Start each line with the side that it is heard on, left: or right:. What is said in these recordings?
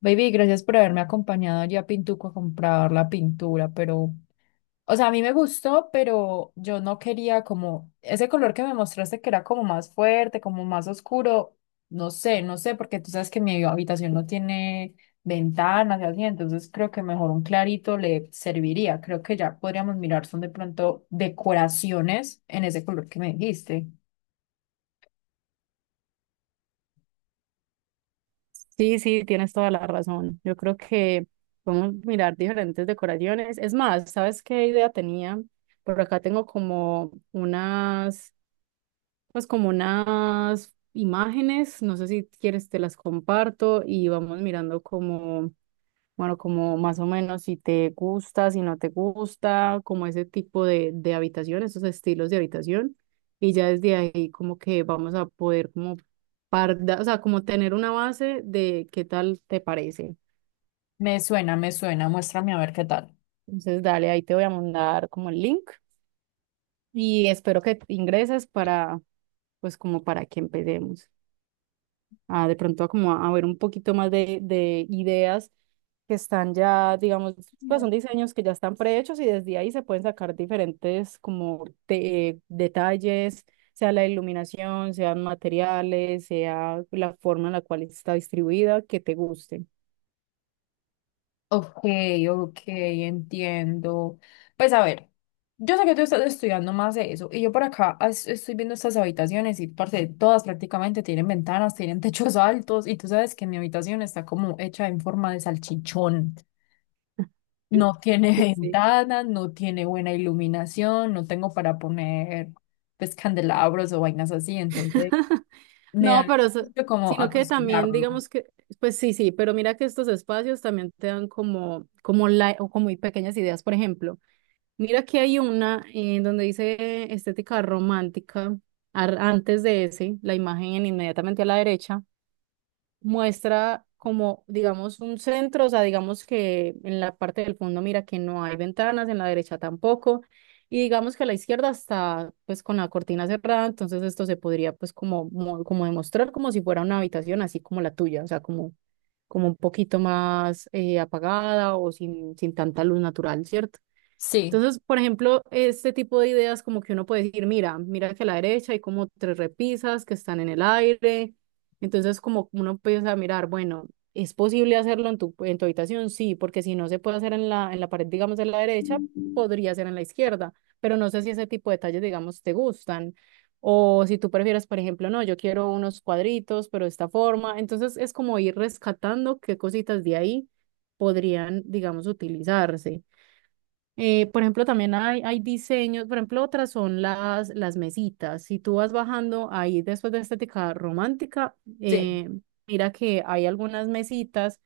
left: Baby, gracias por haberme acompañado allí a Pintuco a comprar la pintura, pero, o sea, a mí me gustó, pero yo no quería como ese color que me mostraste que era como más fuerte, como más oscuro, no sé, porque tú sabes que mi habitación no tiene ventanas y así, entonces creo que mejor un clarito le serviría. Creo que ya podríamos mirar, son de pronto decoraciones en ese color que me dijiste.
right: Sí, sí, tienes toda la razón. Yo creo que podemos mirar diferentes decoraciones. Es más, ¿sabes qué idea tenía? Por acá tengo como unas, pues como unas imágenes, no sé si quieres te las comparto y vamos mirando como bueno, como más o menos si te gusta, si no te gusta, como ese tipo de habitación, esos estilos de habitación. Y ya desde ahí como que vamos a poder como parda, o sea, como tener una base de qué tal te parece.
left: Me suena, muéstrame a ver qué tal.
right: Entonces, dale, ahí te voy a mandar como el link y espero que ingreses para, pues como para que empecemos. A de pronto a como a ver un poquito más de ideas que están ya, digamos, pues son diseños que ya están prehechos y desde ahí se pueden sacar diferentes como detalles, sea la iluminación, sean materiales, sea la forma en la cual está distribuida, que te guste.
left: Ok, ok, entiendo. Pues a ver, yo sé que tú estás estudiando más de eso y yo por acá estoy viendo estas habitaciones y parte todas prácticamente tienen ventanas, tienen techos altos y tú sabes que mi habitación está como hecha en forma de salchichón. No tiene
right: Sí, sí.
left: ventanas, no tiene buena iluminación, no tengo para poner pues candelabros o vainas así, entonces me da
right: No,
left: el
right: pero
left: susto como
right: sino que también
left: atosigarlo.
right: digamos que, pues sí, sí, pero mira que estos espacios también te dan como, como la, o como muy pequeñas ideas, por ejemplo. Mira que hay una donde dice estética romántica, antes de ese, la imagen inmediatamente a la derecha, muestra como, digamos, un centro, o sea, digamos que en la parte del fondo mira que no hay ventanas, en la derecha tampoco, y digamos que a la izquierda está pues con la cortina cerrada, entonces esto se podría pues como, como demostrar como si fuera una habitación así como la tuya, o sea, como, como un poquito más apagada o sin tanta luz natural, ¿cierto?
left: Sí,
right: Entonces, por ejemplo, este tipo de ideas como que uno puede decir, mira, mira que a la derecha hay como tres repisas que están en el aire. Entonces, como uno empieza a mirar, bueno, ¿es posible hacerlo en tu habitación? Sí, porque si no se puede hacer en la pared, digamos, de la derecha, podría ser en la izquierda. Pero no sé si ese tipo de detalles, digamos, te gustan. O si tú prefieres, por ejemplo, no, yo quiero unos cuadritos, pero de esta forma. Entonces, es como ir rescatando qué cositas de ahí podrían, digamos, utilizarse. Por ejemplo, también hay diseños, por ejemplo, otras son las mesitas. Si tú vas bajando ahí después de estética romántica,
left: sí.
right: mira que hay algunas mesitas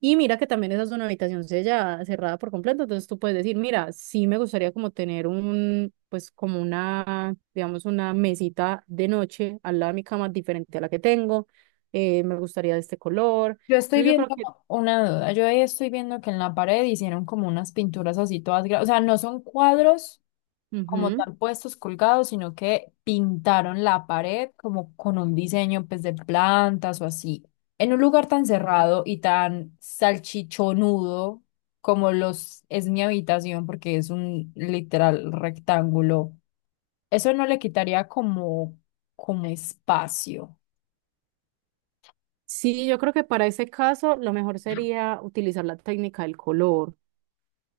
right: y mira que también esa es una habitación sellada, cerrada por completo. Entonces tú puedes decir, mira, sí me gustaría como tener un, pues como una, digamos, una mesita de noche al lado de mi cama diferente a la que tengo. Me gustaría de este color.
left: Yo estoy
right: Entonces yo
left: viendo
right: creo que...
left: una duda, yo ahí estoy viendo que en la pared hicieron como unas pinturas así todas, o sea, no son cuadros como
right: Ujú.
left: tal puestos colgados, sino que pintaron la pared como con un diseño pues de plantas o así. En un lugar tan cerrado y tan salchichonudo como los es mi habitación, porque es un literal rectángulo, eso no le quitaría como como espacio.
right: Sí, yo creo que para ese caso lo mejor sería utilizar la técnica del color.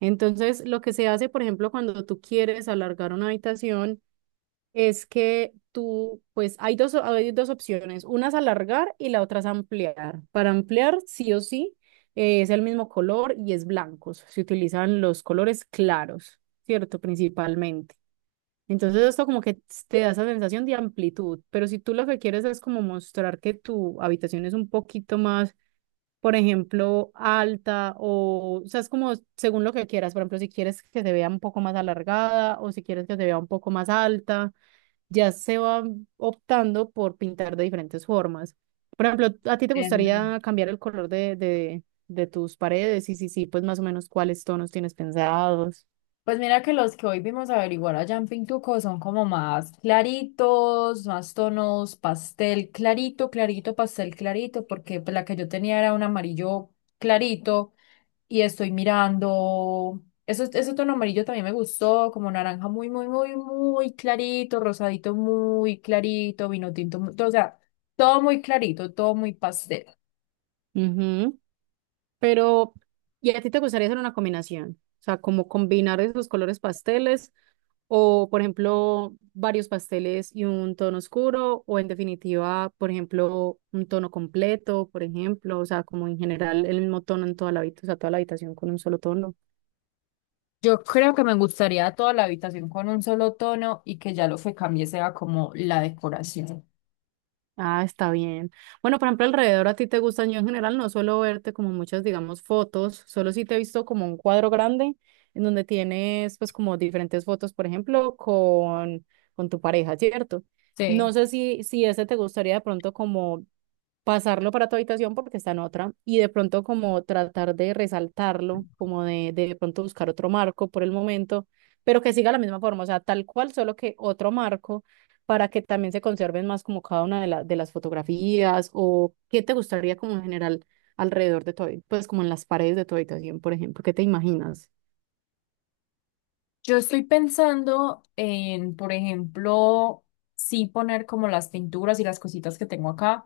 right: Entonces, lo que se hace, por ejemplo, cuando tú quieres alargar una habitación, es que tú, pues hay dos opciones. Una es alargar y la otra es ampliar. Para ampliar, sí o sí, es el mismo color y es blancos. Se utilizan los colores claros, ¿cierto? Principalmente. Entonces, esto como que te da esa sensación de amplitud, pero si tú lo que quieres es como mostrar que tu habitación es un poquito más por ejemplo, alta o sea, es como según lo que quieras. Por ejemplo, si quieres que se vea un poco más alargada o si quieres que se vea un poco más alta, ya se va optando por pintar de diferentes formas. Por ejemplo, ¿a ti te
left: Entiendo.
right: gustaría cambiar el color de tus paredes? Y si sí, pues más o menos cuáles tonos tienes pensados.
left: Pues mira que los que hoy vimos averiguar allá en Pintuco son como más claritos, más tonos, pastel clarito, clarito, pastel clarito, porque pues, la que yo tenía era un amarillo clarito y estoy mirando, eso, ese tono amarillo también me gustó, como naranja muy, muy, muy, muy clarito, rosadito muy clarito, vino tinto, o sea, todo muy clarito, todo muy pastel.
right: Ujú. Pero, ¿y a ti te gustaría hacer una combinación? O sea, como combinar esos colores pasteles o, por ejemplo, varios pasteles y un tono oscuro, o en definitiva, por ejemplo, un tono completo, por ejemplo, o sea, como en general el mismo tono en toda la habitación, o sea, toda la habitación con un solo tono.
left: Yo creo que me gustaría toda la habitación con un solo tono y que ya lo que cambie sea como la decoración.
right: Ah, está bien. Bueno, por ejemplo, alrededor a ti te gustan, yo en general no suelo verte como muchas, digamos, fotos, solo sí te he visto como un cuadro grande en donde tienes pues como diferentes fotos, por ejemplo, con tu pareja, ¿cierto? No
left: Sí,
right: sé si, si ese te gustaría de pronto como pasarlo para tu habitación porque está en otra y de pronto como tratar de resaltarlo, como de pronto buscar otro marco por el momento, pero que siga la misma forma, o sea, tal cual, solo que otro marco para que también se conserven más como cada una de, de las fotografías o qué te gustaría como en general alrededor de tu, pues como en las paredes de tu habitación, por ejemplo, ¿qué te imaginas?
left: yo estoy pensando en, por ejemplo, sí poner como las pinturas y las cositas que tengo acá,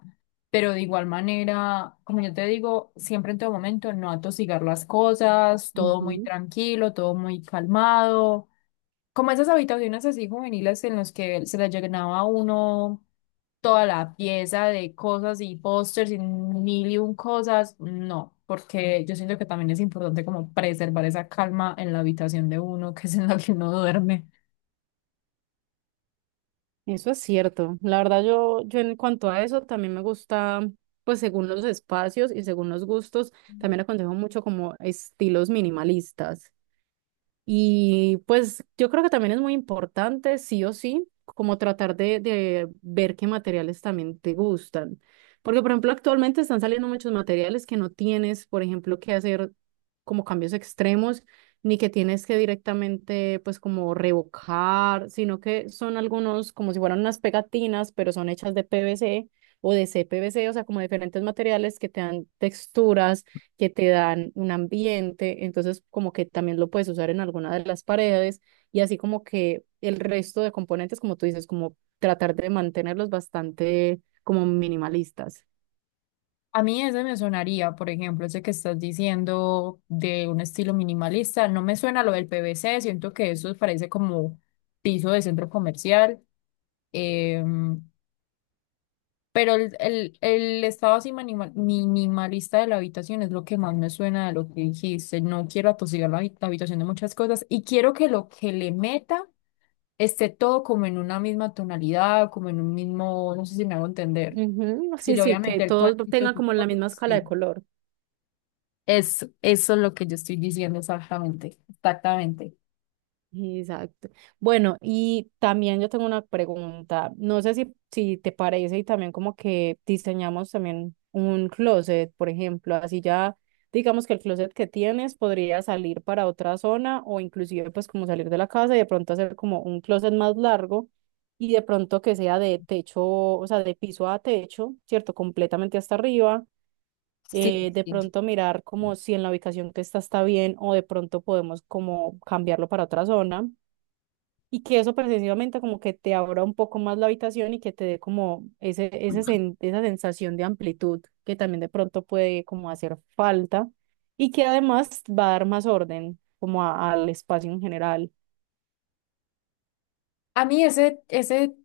left: pero de igual manera, como yo te digo, siempre en todo momento no atosigar las cosas, todo muy
right: Ujú.
left: tranquilo, todo muy calmado, como esas habitaciones así juveniles en las que se le llenaba a uno toda la pieza de cosas y pósters y mil y un cosas, no, porque yo siento que también es importante como preservar esa calma en la habitación de uno, que es en la que uno duerme.
right: Eso es cierto. La verdad, yo en cuanto a eso también me gusta, pues según los espacios y según los gustos, también aconsejo mucho como estilos minimalistas. Y pues yo creo que también es muy importante, sí o sí, como tratar de ver qué materiales también te gustan. Porque, por ejemplo, actualmente están saliendo muchos materiales que no tienes, por ejemplo, que hacer como cambios extremos, ni que tienes que directamente, pues, como revocar, sino que son algunos como si fueran unas pegatinas, pero son hechas de PVC o de CPVC, o sea, como diferentes materiales que te dan texturas que te dan un ambiente, entonces como que también lo puedes usar en alguna de las paredes y así como que el resto de componentes, como tú dices, como tratar de mantenerlos bastante como minimalistas.
left: A mí ese me sonaría, por ejemplo, ese que estás diciendo de un estilo minimalista, no me suena lo del PVC, siento que eso parece como piso de centro comercial. Eh, Pero el estado así minimalista de la habitación es lo que más me suena de lo que dijiste. No quiero atosigar la habitación de muchas cosas y quiero que lo que le meta esté todo como en una misma tonalidad, como en un mismo, no sé si me hago entender.
right: Ujú,
left: Si
right: sí,
left: le voy
right: sí,
left: a
right: que
left: meter
right: todos
left: cuadritos
right: tengan
left: y
right: como la misma
left: cosas,
right: escala de
left: sí.
right: color.
left: Eso es lo que yo estoy diciendo exactamente, exactamente.
right: Exacto. Bueno, y también yo tengo una pregunta. No sé si, si te parece y también como que diseñamos también un closet, por ejemplo, así ya digamos que el closet que tienes podría salir para otra zona o inclusive pues como salir de la casa y de pronto hacer como un closet más largo y de pronto que sea de techo, o sea, de piso a techo, ¿cierto? Completamente hasta arriba
left: Sí,
right: de
left: sí.
right: pronto mirar como si en la ubicación que está bien o de pronto podemos como cambiarlo para otra zona y que eso precisamente como que te abra un poco más la habitación y que te dé como ese, esa sensación de amplitud que también de pronto puede como hacer falta y que además va a dar más orden como al espacio en general.
left: A mí ese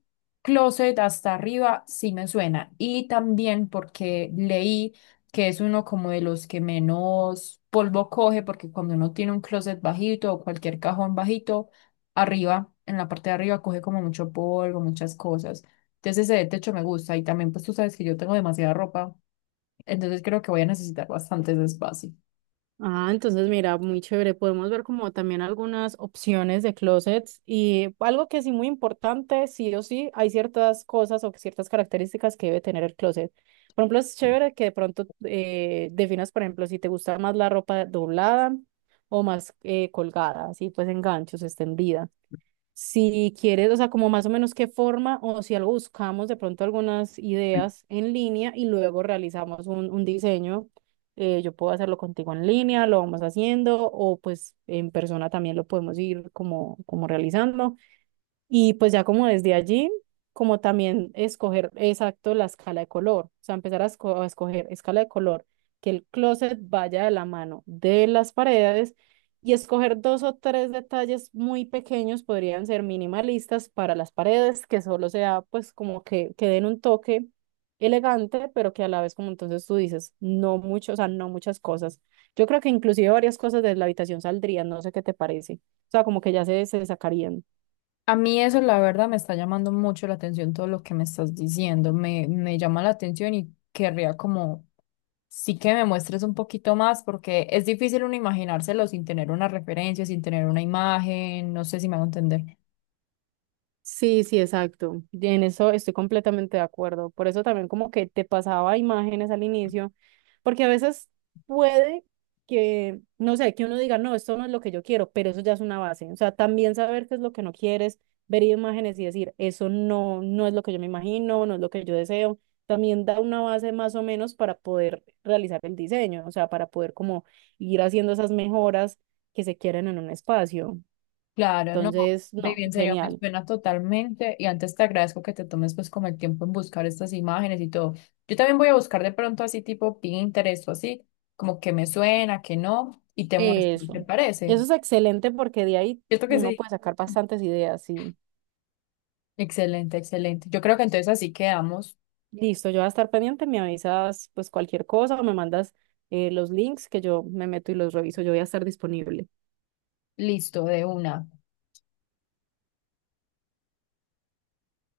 left: closet hasta arriba sí me suena. Y también porque leí que es uno como de los que menos polvo coge, porque cuando uno tiene un closet bajito o cualquier cajón bajito, arriba, en la parte de arriba coge como mucho polvo, muchas cosas. Entonces ese de techo me gusta. Y también pues tú sabes que yo tengo demasiada ropa, entonces creo que voy a necesitar bastantes espacio.
right: Ah, entonces mira, muy chévere. Podemos ver como también algunas opciones de closets y algo que sí muy importante, sí o sí, hay ciertas cosas o ciertas características que debe tener el closet. Por ejemplo, es chévere que de pronto definas, por ejemplo, si te gusta más la ropa doblada o más colgada, así pues en ganchos, extendida. Si quieres, o sea, como más o menos qué forma o si algo buscamos de pronto algunas ideas en línea y luego realizamos un diseño, yo puedo hacerlo contigo en línea, lo vamos haciendo o pues en persona también lo podemos ir como, como realizando. Y pues ya como desde allí, como también escoger exacto la escala de color, o sea, empezar a, a escoger escala de color, que el closet vaya de la mano de las paredes y escoger dos o tres detalles muy pequeños, podrían ser minimalistas para las paredes, que solo sea pues como que den un toque elegante, pero que a la vez como entonces tú dices, no mucho, o sea, no muchas cosas. Yo creo que inclusive varias cosas de la habitación saldrían, no sé qué te parece, o sea, como que ya se sacarían.
left: A mí eso, la verdad, me está llamando mucho la atención todo lo que me estás diciendo. Me llama la atención y querría como sí que me muestres un poquito más porque es difícil uno imaginárselo sin tener una referencia, sin tener una imagen, no sé si me hago entender.
right: Sí, sí, exacto. Y en eso estoy completamente de acuerdo. Por eso también como que te pasaba imágenes al inicio, porque a veces puede que, no sé, que uno diga, no, esto no es lo que yo quiero, pero eso ya es una base. O sea, también saber qué es lo que no quieres, ver imágenes y decir, eso no, no es lo que yo me imagino, no es lo que yo deseo, también da una base más o menos para poder realizar el diseño, o sea, para poder como ir haciendo esas mejoras que se quieren en un espacio.
left: Claro, no,
right: Entonces, no,
left: baby, en serio, me
right: genial.
left: suena totalmente y antes te agradezco que te tomes pues como el tiempo en buscar estas imágenes y todo. Yo también voy a buscar de pronto así tipo Pinterest o así, como que me suena, que no, y te muestro, ¿te
right: Eso.
left: parece?
right: Eso es excelente porque de ahí
left: Cierto que
right: uno
left: sí.
right: puede sacar bastantes ideas. Y
left: Excelente, excelente. Yo creo que entonces así quedamos
right: listo, yo voy a estar pendiente, me avisas pues cualquier cosa o me mandas los links que yo me meto y los reviso. Yo voy a estar disponible.
left: listo de una.